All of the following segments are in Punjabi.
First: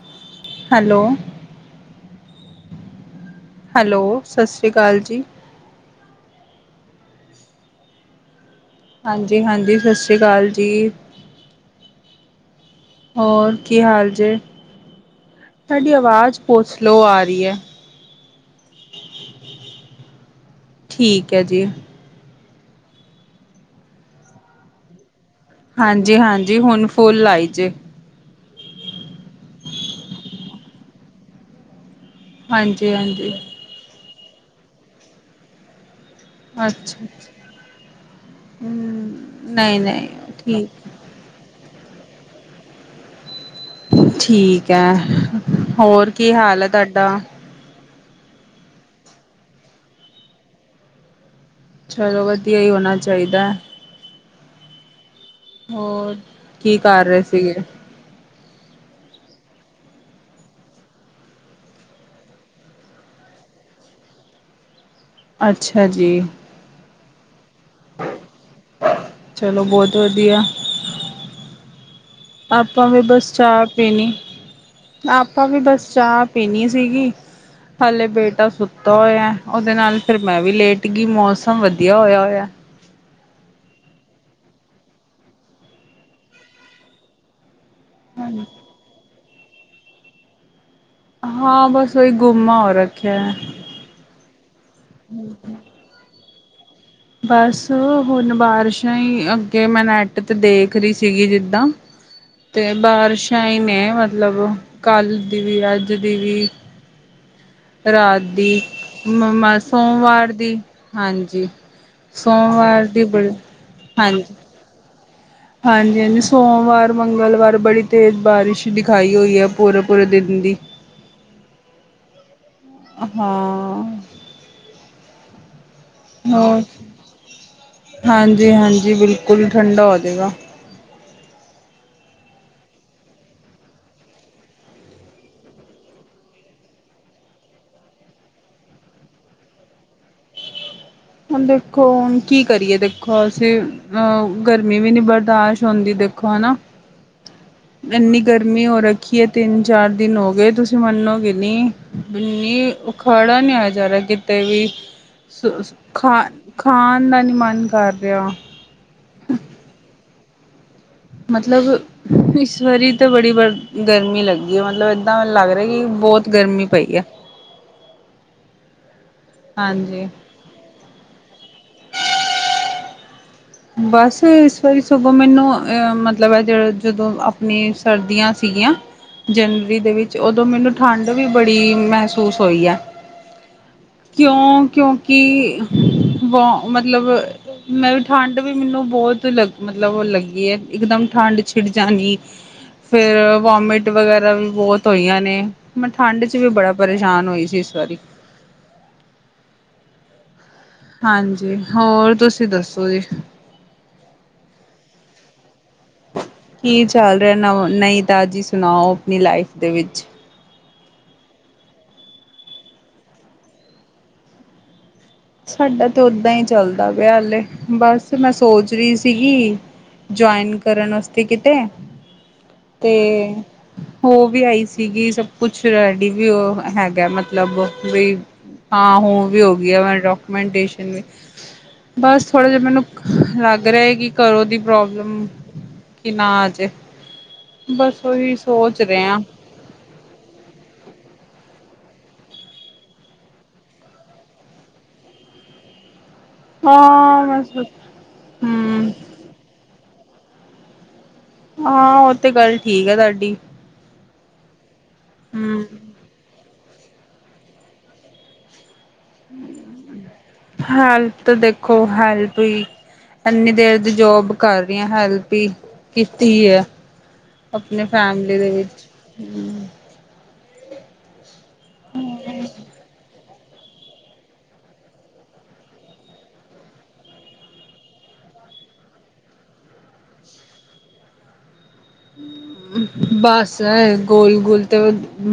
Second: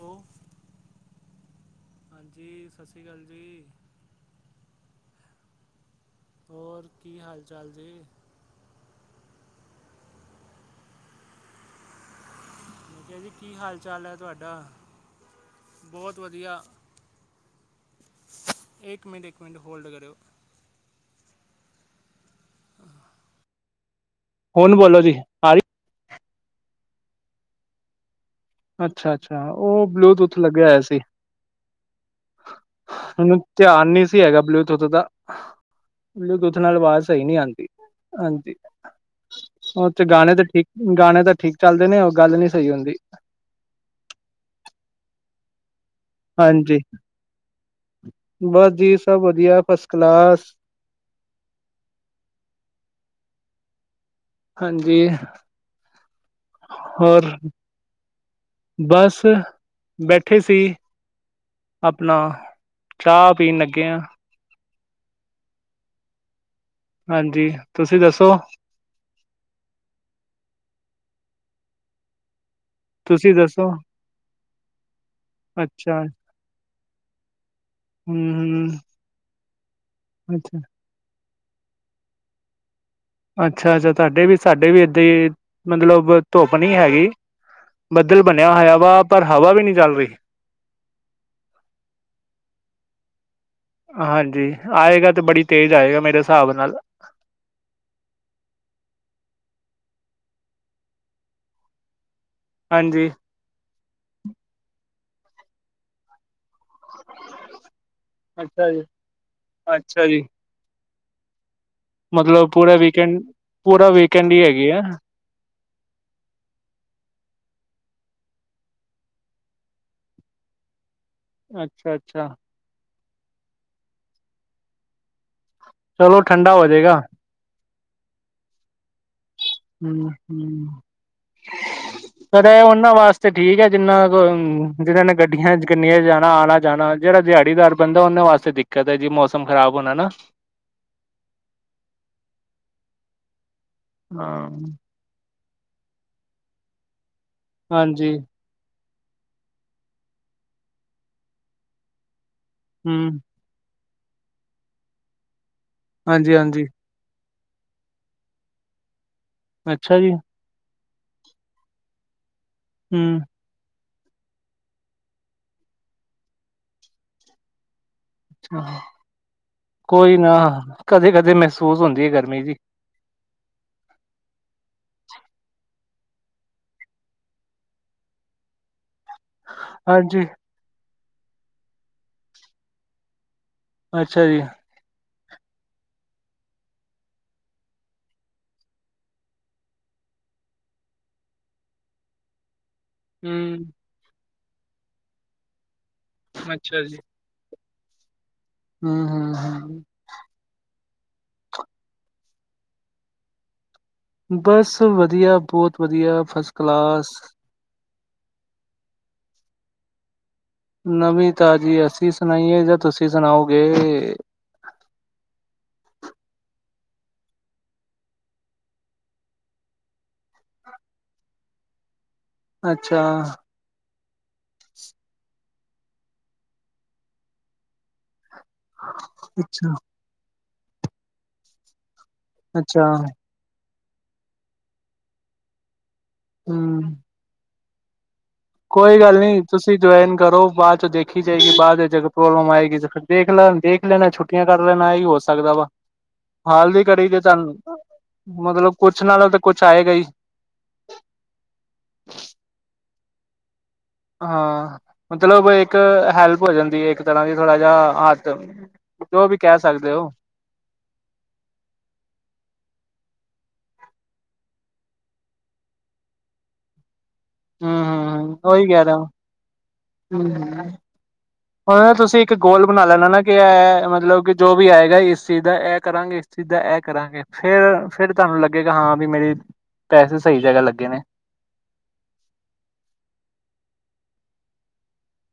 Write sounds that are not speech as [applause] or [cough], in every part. ਹੈਲੋ ਹੈਲੋ ਹਾਂਜੀ ਸਾਸਰੀ ਕਾਲ ਜੀ। ਹੈਲੋ ਸਾਸਰੀ ਕਾਲ ਜੀ। ਹੋਰ ਕੀ ਹਾਲ-ਚਾਲ ਜੇ? ਹਾਂਜੀ-ਹਾਂਜੀ ਸਾਸਰੀ ਕਾਲ ਜੀ। ਜੀ ਕੀ ਹੋਰ ਹਾਲ-ਚਾਲ ਹਾਲ ਐ ਜੇ ਤੁਹਾਡਾ? ਤੁਹਾਡੀ ਬਹੁਤ ਆਵਾਜ਼ ਵਧੀਆ ਬਹੁਤ ਸਲੋ ਆ ਰਹੀ ਏ। ਇੱਕ ਮਿੰਟ ਇੱਕ ਮਿੰਟ ਹੋਲਡ ਕਰਿਓ। ਠੀਕ ਐ ਜੀ। ਹੁਣ ਬੋਲੋ ਜੀ। ਆ ਰਹੀ ਹਾਂਜੀ-ਹਾਂਜੀ ਹੁਣ ਫੁੱਲ ਆਾਈ ਜੇ। ਅੱਛਾ-ਅੱਛਾ ਉਹ ਬਲੂਟੂਥ ਲੱਗਿਆ ਹੋਇਆ ਸੀ। ਹਾਂਜੀ-ਹਾਂਜੀ। ਮੈਨੂੰ ਧਿਆਨ ਨੀ ਸੀ ਹੈਗਾ ਬਲੂਟੂਥ ਦਾ, ਬਲੂਟੂਥ ਨਾਲ ਅੱਛਾ ਆਵਾਜ਼ ਸਹੀ ਨੀ ਆਂਦੀ। ਹਾਂਜੀ, ਹਮ ਨਹੀਂ ਹੁਣ ਤੇ ਨਹੀਂ ਗਾਣੇ ਤਾਂ ਠੀਕ ਗਾਣੇ ਤਾਂ ਠੀਕ ਚੱਲਦੇ ਨੇ ਉਹ ਗੱਲ ਨੀ ਸਹੀ ਹੁੰਦੀ। ਠੀਕ ਐ, ਹੋਰ। ਕੀ ਹਾਲ ਹੈ ਹਾਂਜੀ, ਤੁਹਾਡਾ ਬਸ ਜੀ ਸਭ ਵਧੀਆ ਫਸ ਕਲਾਸ। ਚਲੋ ਵਧੀਆ ਈ ਹੋਣਾ ਚਾਹੀਦਾ। ਹਾਂਜੀ ਹੋਰ, ਕੀ ਕਰ ਰਹੇ ਹੋਰ ਸੀਗੇ? ਬਸ, ਬੈਠੇ ਸੀ। ਆਪਣਾ, ਚਾਹ ਪੀਣ ਲੱਗੇ ਆ। ਅੱਛਾ ਜੀ। ਹਾਂਜੀ, ਤੁਸੀਂ ਦੱਸੋ। ਚਲੋ ਬਹੁਤ ਵਧੀਆ। ਆਪਾਂ ਵੀ ਬਸ ਤੁਸੀਂ ਚਾਹ ਦੱਸੋ ਪੀਣੀ, ਆਪਾਂ ਵੀ ਬਸ ਅੱਛਾ ਚਾਹ ਪੀਣੀ ਸੀਗੀ ਹਲੇ ਹਮ ਬੇਟਾ ਹਮ ਸੁੱਤਾ ਹੋਇਆ ਉਹਦੇ ਨਾਲ ਫੇਰ ਮੈਂ ਵੀ ਅੱਛਾ ਲੇਟ ਗੀ ਮੌਸਮ ਵਧੀਆ ਹੋਇਆ ਹੋਇਆ। ਅੱਛਾ-ਅੱਛਾ ਤੁਹਾਡੇ ਵੀ ਸਾਡੇ ਵੀ ਏਦਾਂ ਈ, ਮਤਲਬ ਧੁੱਪ ਨੀ ਹੈਗੀ। ਬੱਦਲ ਬਣਿਆ ਹੋਇਆ ਵਾ ਪਰ ਹਵਾ ਵੀ ਨੀ ਚੱਲ ਰਹੀ। ਹਾਂ ਬਸ ਉਹੀ ਗੁੰਮਾ ਹੋ ਰੱਖਿਆ। ਹਾਂਜੀ, ਆਏਗਾ ਤੇ ਬੜੀ ਤੇਜ਼ ਆਏਗਾ ਮੇਰੇ ਹਿਸਾਬ ਨਾਲ। ਬਸ ਹੁਣ ਬਾਰਿਸ਼ਾਂ ਹੀ ਅੱਗੇ ਮੈਂ ਨੈਟ ਤੇ ਦੇਖ ਰਹੀ ਸੀਗੀ ਜਿੱਦਾਂ ਤੇ ਹਾਂਜੀ ਬਾਰਿਸ਼ਾਂ ਹੀ ਨੇ ਮਤਲਬ, ਕੱਲ ਦੀ ਵੀ ਅੱਜ ਦੀ ਵੀ। ਰਾਤ ਦੀ, ਅੱਛਾ ਜੀ ਅੱਛਾ ਜੀ ਸੋਮਵਾਰ ਦੀ, ਹਾਂਜੀ। ਮਤਲਬ ਪੂਰਾ ਸੋਮਵਾਰ ਦੀ ਵੀਕਐਂਡ, ਬੜੀ ਪੂਰਾ ਵੀਕਐਂਡ ਹੀ ਹੈਗੀ ਏ। ਹਾਂਜੀ-ਹਾਂਜੀ ਸੋਮਵਾਰ, ਮੰਗਲਵਾਰ ਬੜੀ ਤੇਜ਼ ਬਾਰਿਸ਼ ਦਿਖਾਈ ਹੋਈ ਏ ਪੂਰੇ-ਪੂਰੇ ਦਿਨ ਦੀ। ਅੱਛਾ-ਅੱਛਾ। ਹਾਂ। ਚਲੋ ਠੰਡਾ ਹੋਰ, ਹੋ ਜਾਏਗਾ ਹਾਂਜੀ-ਹਾਂਜੀ ਬਿਲਕੁਲ ਠੰਡਾ ਹੋਜੇਗਾ। [inaudible] ਤਦੇ ਓਨਾਂ ਵਾਸਤੇ ਠੀਕ ਐ ਜਿੰਨਾ ਕੋ ਜਿਨਾਂ ਨੇ ਗੱਡੀਆਂ ਕਿੰਨੇ ਜਾਣਾ -ਆਣਾ -ਜਾਣਾ। ਜੇੜਾ ਦਿਆੜੀਦਾਰ ਬੰਦਾ ਓਨਾਂ ਵਾਸਤੇ ਦਿੱਕਤ ਐ ਜੀ ਮੌਸਮ ਖਰਾਬ ਹੋਣਾ ਨਾ। ਹੁਨ ਦੇਖੋ ਹੁਨ ਕੀ ਕਰੀਏ ਦੇਖੋ ਅਸੀ ਹਾਂ ਗਰਮੀ ਵੀ ਨੀ ਬਰਦਾਸ਼ਤ ਹੁੰਦੀ ਦੇਖੋ ਖਾਨਾ ਹਾਂਜੀ ਏਨੀ ਗਰ ਮੀ ਹੋ ਰੱਖੀ ਏ ਤਿੰਨ ਚਾਰ ਦਿਨ ਹੋ ਗਏ ਤੁਸੀ ਮੰਨੋਗੇ ਨੀ ਬਿੰਨੀ। ਓ ਹਮ ਖੜਾ ਨੀ ਹੋਇਆ ਜਾ ਰਿਆ ਕਿਤੇ ਵੀ ਸੁਸ ਖਾਨ ਹਾਂਜੀ ਹਾਂਜੀ ਖਾਨ ਦਾ ਨੀ ਮਨ ਕਰ ਰਿਆ। ਅੱਛਾ ਜੀ। ਮਤਲਬ ਇਸ ਵਾਰੀ ਤਾ ਹਮ ਬੜੀ ਵਰ ਗਰਮੀ ਲੱਗੀ ਮਲਬ ਏਦਾਂ ਲੱਗ ਰੇਆ ਕਿ ਬੌਤ ਗਰਮੀ ਪਈ ਆ। ਆਹ ਹਾਂਜੀ ਕੋਈ ਨਾ ਕਦੇ- ਕਦੇ ਮਹਿਸੂਸ ਹੁੰਦੀ ਏ ਗਰਮੀ ਵੀ। ਬਸ ਇਸ ਵਾਰੀ ਸਗੋਂ ਮੈਨੂੰ ਅ ਮਤਲਬ ਐ ਜ ਜਦੋਂ ਅਪਨੇ ਸਰਦੀਆਂ ਸੀਗੀਆਂ ਜਨਵਰੀ ਦੇ ਵਿੱਚ ਹਾਂਜੀ ਉਦੋ ਮੈਨੂੰ ਠੰਡ ਵੀ ਬੜੀ ਮਹਿਸੂਸ ਹੋਈ ਆ। ਅੱਛਾ ਜੀ ਕਿਓਂ ਕਿਉਂਕਿ ਬ ਮਤਲਬ ਮੈਂ ਵੀ ਠੰਡ ਵੀ ਮੈਨੂੰ ਬੌਤ ਲੱਗ ਮਤਲਬ ਲੱਗੀ ਐ ਇਕਦਮ ਠੰਡ ਛਿੜ ਜਾਨੀ ਫੇਰ ਹਮ ਵੋਮਿਟ ਵਗੈਰਾ ਵੀ ਬੌਤ ਹੋਈਆਂ ਨੇ ਮੈ ਠੰਡ ਚ ਵੀ ਬੜਾ ਅੱਛਾ ਪਰੇਸ਼ਾਨ ਹੋਈ ਸੀ ਇਸ ਵਾਰੀ ਹੰ -ਹੰ -ਹੰ- ਹੰ। ਹਾਂਜੀ, ਹੋਰ ਤੁਸੀ ਦੱਸੋ ਜੀ? ਬਸ, ਵਦੀਆ ਬੌਤ ਕੀ ਚੱਲ ਰਿਆ ਨਵ ਨਈ ਤਾਜੀ ਸੁਨਾਓ ਆਪਨੀ ਲਾਈਫ ਦੇ ਵਿੱਚ? ਨਵੀਂ ਤਾਜੀ ਅਸੀ ਸੁਨਾਈਏ ਯਾ ਤੁਸੀ ਸੁਨਾਓਗੇ। ਸਾਡਾ ਤੇ ਓਦਾਂ ਈ ਚੱਲਦਾ ਪਿਆ ਹਲੇ ਬਸ ਮੈ ਸੋਚ ਰੀ ਸੀਗੀ ਜੁਆਇਨ ਕਰਨ ਅਸਤੇ ਕਿਤੇ ਤੇ ਅੱਛਾ ਹੋ ਵੀ ਆਈ ਸੀਗੀ ਸੱਬ ਕੁਛ ਰੈਡੀ ਵੀ ਓ ਹੈਗਾ ਮਤਲਬ ਵੀ ਹਾਂ ਹੋਗੀ, ਹੋਗੀ ਅੱਛਾ ਆ [unintelligible] ਵੀ ਬਸ‌ ਥੋੜਾ ਜਿਆ ਮੈਨੂੰ ਅੱਛਾ ਲੱਗ ਰੇਆ ਕਿ ਘਰੋਂ ਦੀ ਪ੍ਰੋਬਲਮ ਕਿ ਨਾ ਆ ਜੇ ਹੂੰ ਬੱਸ ਓਈ ਕੋਈ ਗੱਲ ਨੀ ਤੁਸੀ ਜਆਇਨ ਕਰੋ ਬਾਅਦ ਚੋ ਦੇਖੀ ਜਾਏਗੀ ਬਾਅਦ ਏਚ ਜ ਪ੍ਰੋਬਲਮ ਆਏਗੀ ਫੇਰ ਦੇਖ ਲਾਂਗੇ ਦੇਖ ਏਨਦੀਆਂ ਮੈ ਛੁੱਟੀਆਂ ਕੱਟ ਲੈਨਾਂ ਐਈ ਹੋ ਸਕਦਾ ਵਾ। [inaudible] ਹਾਲ ਦੀ ਘੜੀ ਤੇ ਹਾਂ ਤਾਨ ਬਸ ਮਤਲਬ ਹਮ ਕੁਛ ਨਾਲੋ ਤਾ ਕੁਛ ਆਏਗਾ ਈ। ਹਾਂ ਓ ਤੇ ਗੱਲ ਠੀਕ ਐ ਤਾਡੀ। ਹਾਂ, ਮਤਲਬ ਹਮ ਏਕ ਹੈਲਪ ਹੋ ਜਾਂਦੀ ਏ ਇੱਕ ਤਰ੍ਹਾਂ ਦੀ ਥੋੜਾ ਜੇਆ ਹੱਥ ਜੋ ਵੀ ਕੈ ਸਕਦੇ ਓ। ਹੈਲਪ ਤੇ ਦੇਖੋ ਹੈਲਪ ਈ ਐਨੀਂ ਦੇਰ ਦੀ ਜੋਬ ਕਰ ਰੀ ਆਂ ਹੈਲਪ ਈ ਕੀਤੀ ਐ। ਹੰ -ਹੰ -ਹੰ ਓਈ ਕੈ ਰੇਆ ਹੁੰ ਹੁੰ। ਓਦਾ ਤੁਸੀ ਇੱਕ ਗੋਲ ਬਨਾ ਲੈਨਾ ਨਾ ਕਿਆ ਮਤਲਬ ਕਿ ਜੋ ਵੀ ਆਏਗਾ ਇਸ ਚੀਜ਼ ਦਾ ਐ ਕਰਾਂਗੇ ਇਸ ਚੀਜ਼ ਦਾ ਐ ਕਰਾਂਗੇ ਫੇਰ, ਫੇਰ ਤਾਨੂੰ ਲੱਗੇ ਗਾ ਹਾਂ ਬੀ ਮੇਰੇ ਪੈਸੇ ਸਈ ਜਗ੍ਹਾ ਲੱਗੇ ਨੇ। ਬਸ, ਗੋਲ- ਗੋਲ ਤੇ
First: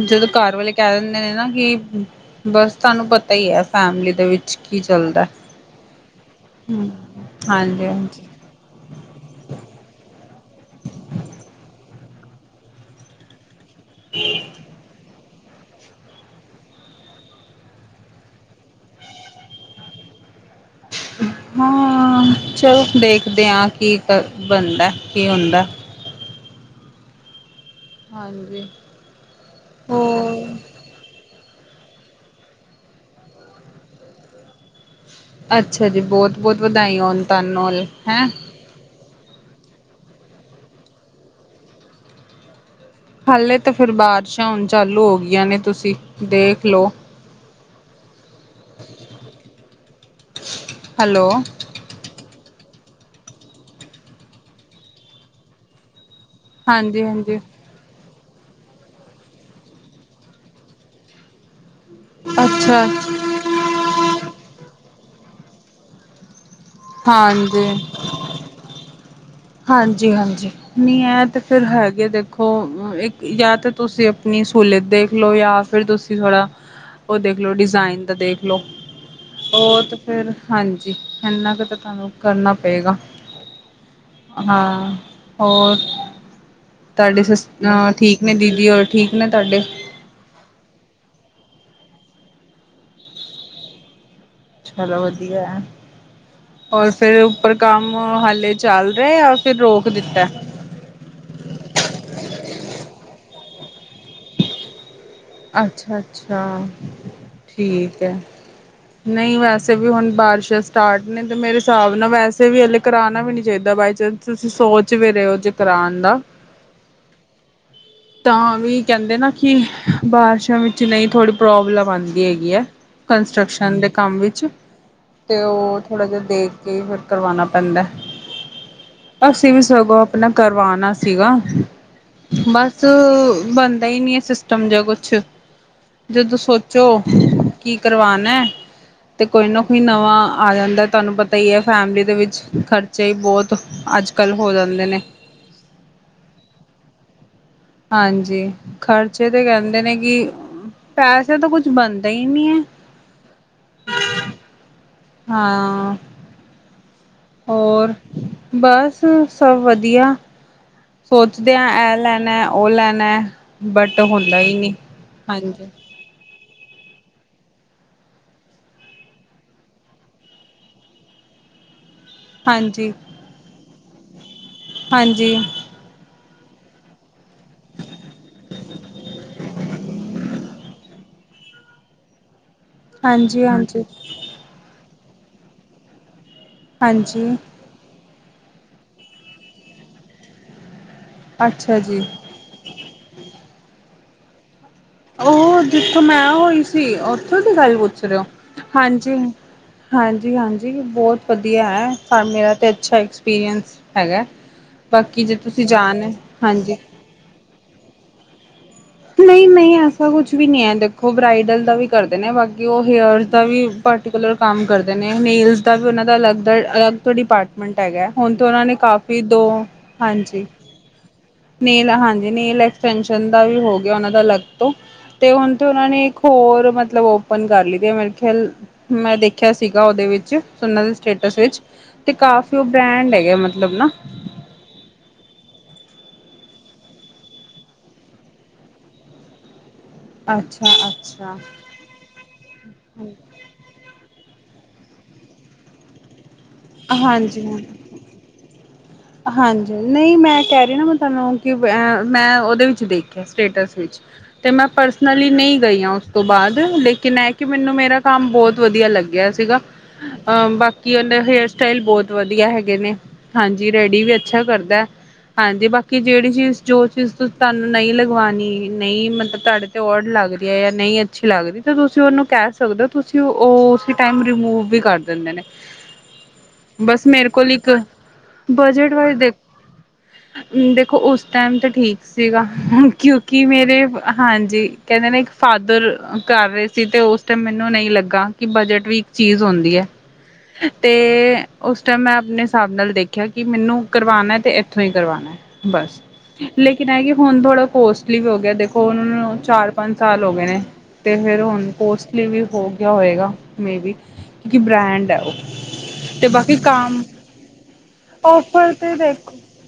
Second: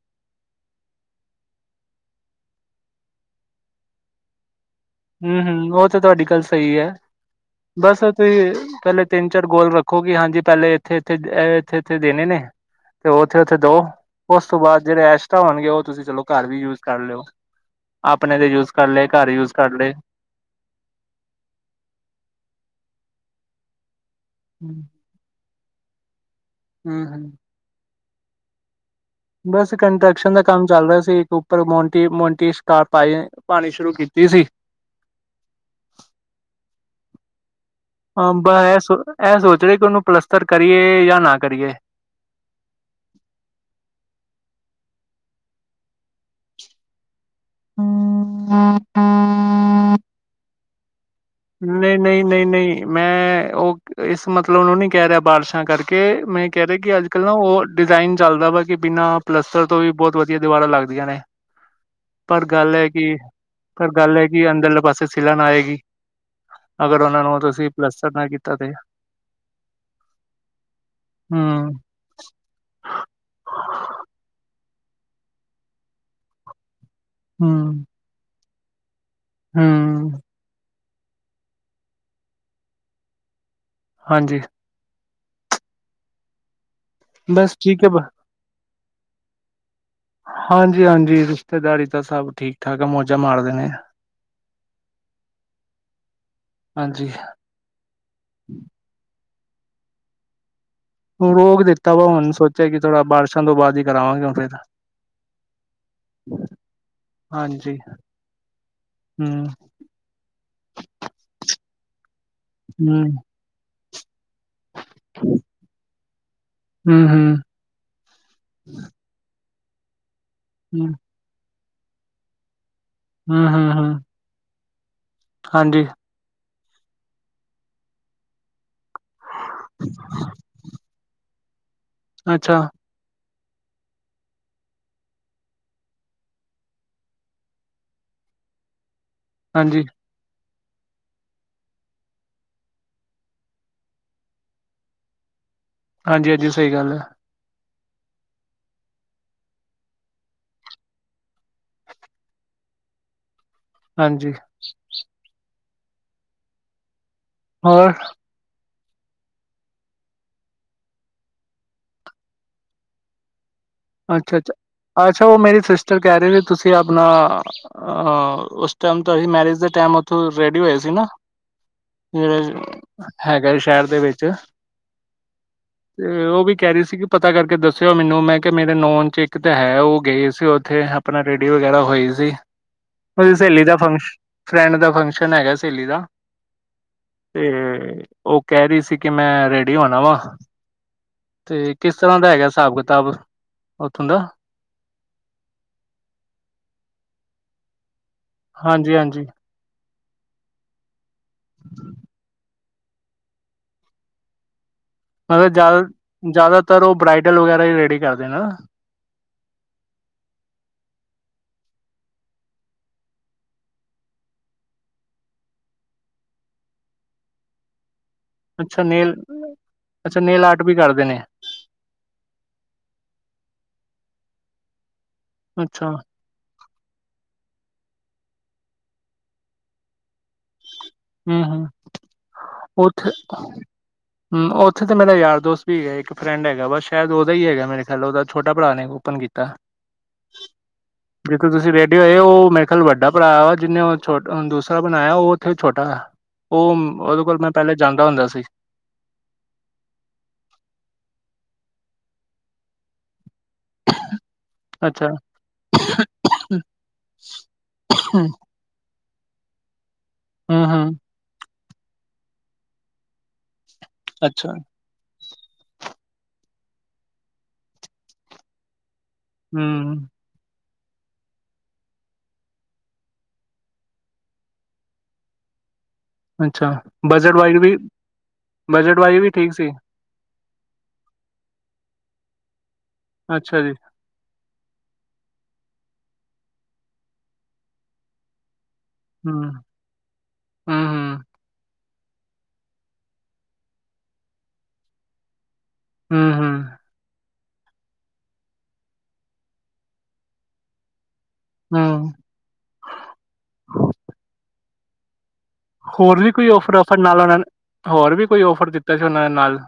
ਜਦੋ ਘਰ ਵਾਲੇ ਕੈ ਦੇਂਦੇ ਨੇ ਨਾ ਕਿ ਬਸ ਤਾਨੂੰ ਪਤਾ ਈ ਐ ਫੈਮਿਲੀ ਦੇ ਵਿੱਚ ਕੀ ਚੱਲ ਹੂੰ-ਹੂੰ ਓ ਤੇ ਤੁਹਾਡੀ ਗੱਲ ਸਈ ਐ ਹਾਂਜੀ ਬਸ ਆ ਹਾਂਜੀ ਤੁਹੀ ਪੈਲੇ ਤਿੰਨ ਚਾਰ ਗੋਲ ਰੱਖੋ ਕਿ ਹਾਂਜੀ ਪੈਲੇ ਇੱਥੇ-ਇਥੇ, ਇੱਥੇ-ਇੱਥੇ ਦੇਨੇ ਨੇ ਤੇ ਉਥੇ-ਉਥੇ ਦੋ। ਉਸ ਤੋਂ ਬਾਦ ਜੇੜੇ ਐਸ਼ ਤਾਂ ਹੋਣਗੇ ਉਹ ਤੁਸੀਂ ਚਲੋ ਘਰ ਵੀ ਯੂਜ ਕਰ ਲਿਓ ਆਪਣੇ ਦੇ ਯੂਜ ਕਰ ਲੇ ਘਰ ਯੂਜ ਕਰ ਲੇ। ਹਾਂ ਚਲੋ ਦੇਖਦੇ ਆ ਕੀ ਕ ਹੂੰ ਬਣਦਾ ਕੀ ਹੁੰਦਾ। ਹੂੰ-ਹੂੰ। ਹਾਂਜੀ। ਬਸ ਕੰਸਟਰਕਸ਼ਨ ਦਾ ਹੋਰ ਕੰਮ ਚਲ ਰਿਆ ਸੀ ੳ ਪਰ ਮੋੰਟੀ-ਮੋੰਟੀ ਸ਼ਕਾਪ ਪਾਈ ਪਾਣੀ ਸ਼ੁਰੂ ਕੀਤੀ ਸੀ। ਅੱਛਾ ਜੀ ਬੋਤ-ਬੋਤ ਵਧਾਈਆਂ ਹੋਣ ਤੁਹਾਨੂੰ ਲ ਹਾਂ ਬ ਐ ਸੋ ਐ ਸੋਚ ਰਹੇ ਕਿ ਉਨੂੰ ਪਲੱਸਤਰ ਕਰੀਏ ਯਾ ਨਾ ਕਰੀਏ। ਹੱਲੇ ਤੇ ਫਿਰ ਬਾਰਿਸ਼ਾਂ ਹੁਣ ਚਾਲੂ ਹੋ ਗਈਆਂ ਨੇ ਤੁਸੀਂ ਦੇਖ ਲੋ। ਹੂੰ [unintelligible] ਹੈਲੋ ਨਈ-ਨਈ, ਨਈ-ਨਈ ਮੈਂ ਉਹ ਇਸ ਮਤਲਬ ਨੂੰ ਨੀ ਕੈ ਰਿਆ ਬਾਰਿਸ਼ਾਂ ਕਰਕੇ ਮੈਂ ਕੈ ਰੇ ਕਿ ਹਾਂਜੀ ਅੱਜ ਕੱਲ ਨਾ ਹਾਂਜੀ ਉਹ ਡਿਜ਼ਾਇਨ ਚੱਲਦਾ ਵਾ ਕਿ ਬਿਨਾਂ ਪਲੱਸਤਰ ਤੋਂ ਵੀ ਬੋਤ ਵਧੀਆ ਦੀਵਾਰਾਂ ਲੱਗਦੀਆਂ ਨੇ। ਪਰ ਗੱਲ ਅੱਛਾ ਐ ਕਿ, ਪਰ ਗੱਲ ਐ ਕਿ ਅੰਦਰਲੇ ਪਾਸੇ ਸਿਲਾਨ ਆਏਗੀ। ਅਗਰ ਉਨਾਂ ਨੂੰ ਹਾਂਜੀ ਤੁਸੀਂ ਪਲੱਸਤਰ ਨਾ ਕੀਤਾ ਤੇ। ਹਾਂਜੀ-ਹਾਂਜੀ ਨੀ ਐ ਤੇ ਫਿਰ ਹਮ ਹੈਗੇ ਦੇਖ ਉਹ ਇੱਕ ਯਾ ਤੇ ਤੁਸੀਂ ਅਪਨੀ ਸਹੂਲਤ ਦੇਖ ਲੋ ਯਾ ਫਿਰ ਤੁਸੀਂ ਥੋੜ੍ਹਾ ਉਹ ਦੇਖਲੋ ਹਮ ਡਿਜ਼ਾਇਨ ਦਾ ਦੇਖ ਲੋ ਉਹ ਹਮ ਫਿਰ ਹਾਂਜੀ ਇੰਨਾ ਕੁ ਤਾਂ ਤੁਹਾਨੂੰ ਕਰਨਾ ਪਏਗਾ। ਹਾਂਜੀ ਹਾਂ ਹੋਰ ਤੁਹਾਡੀ ਸੀਸ ਬਸ ਠੀਕ ਹੈ ਹਾਂ ਬ ਠੀ ਦੀਦੀ ਹੋਰ ਠੀਕ ਨੇ ਤਾਡੇ। ਹਾਂਜੀ-ਹਾਂਜੀ ਰਿਸ਼ਤੇਦਾਰੀ ਤਾ ਸਭ ਠੀਕ ਠਾਕ ਮੌਜਾਂ ਮਾਰਦੇ ਨੇ। ਚਲੋ ਵਧੀਆ ਐ ਹੋਰ ਹਾਂਜੀ ਫਿਰ ਉਪਰ ਕੰਮ ਹਾਲੇ ਚੱਲ ਰਿਆ ਯਾ ਫਿਰ ਰੋਕ ਦਿੱਤਾ। ਰੋਕ ਦਿੱਤਾ ਹੁਣ ਸੋਚਾ ਕਿ ਥੋੜ੍ਹਾ ਬਾਰਿਸ਼ਾਂ ਤੋਂ ਬਾਦ ਈ ਕਰਵਾਂਗੇ [unintelligible] ਅੱਛਾ-ਅੱਛਾ ਹਾਂਜੀ ਠੀਕ ਐ ਹੂੰ ਨਈ ਵੈਸ ਵੀ ਹੁਣ ਬਾਰਿਸ਼ਾਂ ਸਟਾਰਟ ਨੇ ਤੇ ਮੇਰੇ ਹਸਾਬ ਨਾਲ ਵੈਸੇ ਵੀ ਹਲੇ ਹੂੰ ਕਰਾਣਾ ਵੀ ਨੀ ਚਾਈਦਾ ਬਾਈ ਚਾਂਸ ਤੁਸੀਂ ਸੋਚ ਵੀ ਰਹੇ ਔ ਜੇ ਕਰਾਨ ਦਾ। ਹੂੰ-ਹੂੰ। ਤਾਂ ਵੀ ਕੇੰਦੇ ਨਾ ਕਿ ਬਾਰਿਸ਼ਾਂ ਵਿੱਚ ਹੂੰ ਨਈ ਥੋੜ੍ਹੀ ਪ੍ਰੋਬਲਮ ਆੰਦੀ ਹੈਗੀ ਐ। ਹੂੰ ਹੂੰ ਕੰਸਟਰਕਸ਼ਨ ਦੇ ਹੂੰ ਕੰਮ ਵਿੱਚ ਤੇ ਓ ਹਾਂਜੀ ਥੋੜ੍ਹਾ ਜਾ ਦੇਖ ਕੇ ਫਿਰ ਕਰਵਾਉਣਾ ਪੈਂਦਾ। ਅਸੀਂ ਵੀ ਸਗੋਂ ਅਪਨਾ ਕਰਵਾਣਾ ਸੀਗਾ ਅੱਛਾ ਬਸ ਚ ਬਣਦਾ ਈ ਨੀ ਆ ਸਿਸਟਮ ਜਿਆ ਕੁਛ। ਜਦੋਂ ਸੋਚੋ ਕੀ ਕਰਵਾਣਾ ਤੇ ਕੋਈ ਨਾ ਕੋਈ ਹਾਂਜੀ ਨਵਾਂ ਆ ਜਾਂਦਾ ਏ ਤੁਹਾਨੂੰ ਪਤਾ ਈ ਏ ਫੈਮਿਲੀ ਦੇ ਵਿੱਚ ਖਰਚੇ ਈ ਬੋਤ ਅੱਜ-ਕੱਲ ਹੋ ਜਾਂਦੇ ਨੇ। ਹਾਂਜੀ-ਹਾਂਜੀ ਸਈ ਗੱਲ ਐ। ਹਾਂਜੀ ਖ਼ਰਚੇ ਤੇ ਕੈਂਦੇ ਨੇ ਕਿ ਪੈਸੇ ਤਾਂ ਕੁੱਝ ਬਣਦਾ ਈ ਨੀ ਐ। ਹਾਂਜੀ ਹਾਂ ਹੋਰ ਬਸ ਸਭ ਵਧੀਆ। ਸੋਚਦੇ ਆਂ ਐ ਲੈਣਾ ਉਹ ਲੈਣਾ ਬਟ ਅੱਛਾ ਹੁੰਦਾ ਅੱਛਾ ਈ ਨੀ ਅੱਛਾ ਉਹ ਮੇਰੀ ਹਾਂਜੀ। ਸਿਸਟਰ ਕਹਿ ਰਹੇ ਸੀ ਤੁਸੀਂ ਆਪਣਾ। ਅ ਉਸ ਟਾਈਮ ਤਾਂ ਅਸੀਂ ਮੈਰਿਜ ਦੇ ਟੈਮ ਉਥੋਂ ਰੈਡੀ ਹੋਏ ਸੀ ਨਾ। ਹਮ ਹਾਂਜੀ ਹੈਗਾ ਏ ਸ਼ਹਿਰ ਦੇ ਵਿੱਚ। ਹਾਂਜੀ ਤੇ ਉਹ ਵੀ ਕਹਿ ਰਹੀ ਸੀ ਕਿ ਪਤਾ ਕਰਕੇ ਦੱਸਿਓ ਮੈਨੂੰ। ਕਿ ਮੇਰੇ ਨੋਨ ਚ ਇੱਕ ਤਾਂ ਹੈ ਉਹ ਗਏ ਸੀ ਉੱਥੇ ਆਪਣਾ ਰੇਡੀ ਵਗੈਰਾ ਹੋਈ ਸੀ। ਓਦੀ ਹਾਂਜੀ ਸੇਲੀ ਦਾ ਹਾਂਜੀ ਫੰਕਸ਼ਨ। ਫਰੈਂਡ ਦਾ ਫੰਕਸ਼ਨ ਹੈਗਾ ਸੇਲੀ ਦਾ ਹਾਂਜੀ ਤੇ। ਉਹ ਕਹਿ ਰਹੀ ਸੀ ਕਿ ਮੈਂ ਰੈਡੀ ਹੋਣਾ ਵਾ ਤੇ ਅੱਛਾ ਕਿਸ ਜੀ ਤਰ੍ਹਾਂ ਦਾ ਹੈਗਾ ਸਾਬ। ਤਬ। ਉੱਥੋਂ ਨਾ। ਉਹੋ ਜਿੱਥੋਂ ਮੈਂ ਹੋਈ ਸੀ ਓਥੋਂ ਦੀ ਗੱਲ ਪੁੱਛ ਰਹੇ ਹੋ ਹਾਂਜੀ। ਹਾਂਜੀ-ਹਾਂਜੀ ਬੋਤ ਵਧੀਆ ਹੈ ਮੇਰਾ ਤਾਂ ਅੱਛਾ ਐਕਸਪੀਰੀਅੰਸ ਹੈਗਾ। ਬਾਕੀ ਜੇ ਤੁਸੀਂ ਜਾਣ ਹਾਂਜੀ ਜ਼ਿਆਦਾਤਰ ਉਹ ਬਰਾਈਡਲ ਵਗੈਰਾ ਈ ਰੈਡੀ ਕਰਦੇ ਨਾ। ਨਹੀਂ ਨਹੀਂ ਏਸਾ ਕੁਛ ਵੀ ਨਹੀਂ ਹੈ ਦੇਖੋ ਬਰਾਈਡਲ ਦਾ ਵੀ ਕਰਦੇ ਨੇ ਬਾਕੀ ਉਹ ਹੇਅਰ ਦਾ ਵੀ। ਪਟੀਕੁਲਰ ਕੰਮ ਕਰਦੇ ਨੇ ਮੇਲਸ ਦਾ ਵੀ ਉਨਾਂ ਦਾ ਅਲੱਗ ਦਾ ਅਲੱਗ ਤੋਂ ਡਿਪਾਰਟਮੈਂਟ ਹੈਗਾ। ਹੁਣ ਤਾਂ ਉਨਾਂ ਨੇ ਅੱਛਾ ਨੇਲ ਕਾਫੀ ਦੋ ਅੱਛਾ ਹਾਂਜੀ। ਨੇਲ ਆਰਟ ਵੀ ਕਰਦੇ ਨੇ ਨੇਲ ਹਾਂਜੀ ਨੇਲ ਐਕਸਟੇਂਸ਼ਨ ਦਾ ਵੀ ਹੋ ਗਿਆ ਉਨਾਂ ਦਾ ਅਲੱਗ ਤੋਂ ਤੇ ਹੁਣ ਤੋਂ ਉਹਨਾ ਅੱਛਾ ਨੇ। ਹੋਰ ਮਤਲਬ ਓਪਨ ਕਰ ਲਈਦੀ ਏ ਮੇਰਾ ਖਿਆਲ ਮੈਂ ਦੇਖਿਆ ਸੀਗਾ ਉਹਦੇ ਵਿੱਚ ਉਨਾਂ ਦੇ। ਸਟੇਟਸ ਹੂੰ ਵਿਚ ਹੂੰ ਤੇ ਕਾਫੀ ਉਹ ਬ੍ਰੈਂਡ ਐਗੇ ਮਤਲਬ ਨਾ। ਹਮ ਉੱਥੇ ਤਾਂ ਮੇਰਾ ਯਾਰ ਦੋਸਤ ਵੀ ਹੈਗਾ ਇੱਕ ਫਰੈਂਡ ਹੈਗਾ ਬਸ ਸ਼ਾਇਦ ਉਹਦਾ ਈ ਹੈਗਾ ਮੇਰੇ ਖਿਆਲ ਉਹਦਾ ਛੋਟਾ ਭਰਾ ਨੇ ਓਪਨ ਕੀਤਾ। [inaudible] ਅੱਛਾ ਜਿੱਥੋ ਤੁਸੀਂ ਰੇਡੀ ਹੋਏ ਓ ਉਹ ਮੇਰੇ ਖਿਆਲ ਵੱਡਾ ਭਰਾ ਵਾ ਜਿਹਨੇ। ਹੁਣ ਦੂਸਰਾ ਬਣਾਇਆ ਉਹ ਉੱਥੇ ਛੋਟਾ ਉਹ ਉਹਦੇ ਕੋਲ ਹਾਂਜੀ ਮੈਂ ਹਾਂ ਪੇਲੇ ਜਾਂਦਾ ਹੁੰਦਾ ਸੀ। ਹਾਂਜੀ ਨਹੀਂ ਮੈਂ ਕਹਿ ਰਹੀ ਨਾ ਮੈਂ ਤੁਹਾਨੂੰ ਕਿ ਮੈਂ ਉਹਦੇ ਵਿੱਚ ਦੇਖਿਆ ਸਟੇਟਸ ਵਿੱਚ। ਤੇ ਮੈਂ ਅੱਛਾ ਪਰਸਨਲੀ ਨਈ ਗਈ ਆਂ ਉਸ ਤੋਂ ਬਾਦ ਲੇਕਿਨ ਇਹ ਕਿ ਮੈਨੂੰ ਮੇਰਾ ਕੰਮ ਬਹੁਤ ਵਧੀਆ ਲੱਗਿਆ। ਹੂੰ ਬਾਕੀ ਹੂੰ ਉਹ ਦੇ ਹੇਅਰ ਸਟਾਈਲ ਬਹੁਤ ਵਧੀਆ ਹੈਗੇ ਨੇ। ਜੀ ਰੈਡੀ ਵੀ ਅੱਛਾ ਕਰਦਾ। ਹਾਂਜੀ ਬਾਕੀ ਜਿਹੜੀ ਚੀਜ਼ ਜੋ ਚੀਜ਼ ਤੁਹਾਨੂੰ ਨਹੀਂ ਲਗਵਾਣੀ ਨਹੀਂ ਮਤ। ਤੁਹਾਡੇ ਤੇ ਔਡ। ਹੂੰ ਨਹੀਂ ਅੱਛੀ ਲੱਗਦੀ ਤਾਂ ਤੁਸੀਂ ਉਹਨੂੰ ਕਹਿ ਸਕਦੇ ਓ ਤੁਸੀਂ ਉਹ ਉਸ ਟਾਈਮ ਰਿਮੂਵ ਵੀ ਕਰ ਦਿੰਦੇ ਨੇ। [inaudible] ਅੱਛਾ ਬਸ ਮੇਰੇ ਬਜਟ ਕੋਲ ਵਾਈਜ਼ ਵੀ। ਇੱਕ ਬਜਟ ਵਾਈਜ਼ ਵੀ ਦੇਖੋ ਠੀਕ ਸੀ ਦੇਖੋ ਉਸ ਟਾਈਮ ਤੇ ਠੀਕ ਸੀਗਾ। ਕਿਉਂਕਿ ਅੱਛਾ ਜੀ ਮੇਰੇ। ਹਾਂਜੀ ਕਹਿੰਦੇ ਨੇ ਇੱਕ ਫਾਦਰ ਕਰ ਰਹੇ ਸੀ ਤੇ ਉਸ ਟਾਈਮ ਮੈਨੂੰ ਨਹੀਂ ਲੱਗਾ ਕਿ ਬਜਟ ਵੀ। ਚੀਜ਼ ਹੂੰ ਹੁੰਦੀ ਏ ਹੂੰ ਤੇ ਹੂੰ ਉਸ ਟੈਮ ਮੈਂ ਆਪਣੇ ਹਿਸਾਬ ਨਾਲ ਦੇਖ ਕਿ ਮੈਨੂੰ ਕਰਵਾਣਾ ਤੇ ਇੱਥੋਂ ਹੀ ਕਰਵਾਣਾ ਹੈ ਬਸ ਹੂੰ ਲੇਕਿਨ। ਹੁਣ ਥੋੜਾ ਕੋਸਟਲੀ ਵੀ ਹੋ ਗਿਆ ਦੇਖੋ ਉਨਾਂ ਨੂੰ ਚਾਰ ਪੰਜ ਸਾਲ ਹੋ ਗਏ ਨੇ ਤੇ ਫਿਰ ਹੁਣ। ਹੂੰ ਹੂੰ ਕੋਸਟਲੀ ਵੀ ਹੋ ਗਿਆ ਹੋਏਗਾ ਮੇਰੀ ਕਿਉਂਕਿ ਬ੍ਰੈਂਡ ਹੈ। ਹੋਰ ਤੇ ਵੀ ਕੋਈ ਬਾਕੀ ਔਫਰ ਔਫਰ ਕੰਮ ਨਾਲ ਉਹਨਾਂ ਨੇ ਹੋਰ ਵੀ ਕੋਈ ਔਫਰ ਤੇ ਦਿੱਤਾ ਸੀ ਉਹਨਾਂ ਦੇਖੋ ਨੇ ਨਾਲ।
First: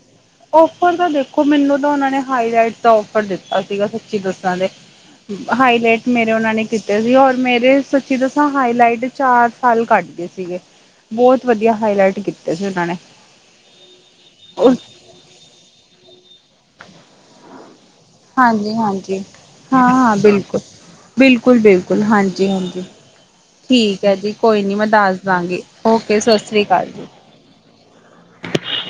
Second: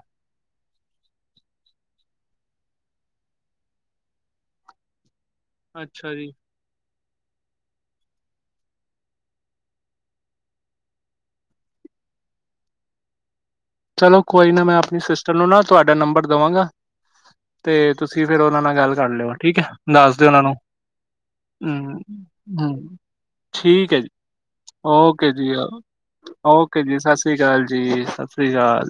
ਔਫਰ ਤਾਂ ਦੇਖੋ ਮੈਨੂੰ ਤਾਂ ਉਹਨਾਂ ਨੇ ਹਾਈ ਲਈਟ ਦਾ ਔਫਰ ਦਿੱਤਾ ਸੀਗਾ ਸੱਚੀ ਦੱਸਾਂ ਤੇ। ਹਾਈ ਲਾਈਟ ਅੱਛਾ ਮੇਰੇ ਜੀ ਉਹਨਾਂ ਨੇ। ਕੀਤੇ ਸੀ ਔਰ ਮੇਰੇ ਸਚੀ ਦਸਾ ਹਾਈ ਲਾਈਟ ਚਾਰ ਸਾਲ ਕੱਟ ਗਏ ਸੀਗੇ। ਬਹੁਤ ਵਧੀਆ ਹਾਈਲਾਈਟ ਕੀਤੇ ਸੀ ਉਹਨਾਂ ਨੇ। ਚਲੋ ਕੋਈ ਨਾ ਮੈਂ ਉਸ ਆਪਣੀ ਸਿਸਟਰ ਨੂੰ ਨਾ ਤੁਹਾਡਾ ਨੰਬਰ ਦੇਵਾਂਗਾ। ਤੇ ਤੁਸੀਂ ਫਿਰ ਉਹਨਾਂ ਨਾਲ ਗੱਲ ਕਰ ਹਾਂਜੀ-ਹਾਂਜੀ ਲਿਓ ਠੀਕ ਹੈ ਹਾ-ਹਾਂ ਦੱਸ ਦਿਓ ਉਹਨਾਂ ਨੂੰ ਬਿਲਕੁਲ ਹੂੰ, ਬਿਲਕੁਲ-ਬਿਲਕੁਲ ਹਾਂਜੀ-ਹਾਂਜੀ ਹੂੰ, ਠੀਕ ਐ ਜੀ ਕੋਈ ਨੀ ਮੈਂ ਦੱਸ ਓਕੇ ਦਾਂਗੀ ਓਕੇ ਸਤ ਸ੍ਰੀ ਅਕਾਲ ਜੀ ਸਸਰੀ ਅਕਾਲ ਜੀ ਸਸਰੀ ਅਕਾਲ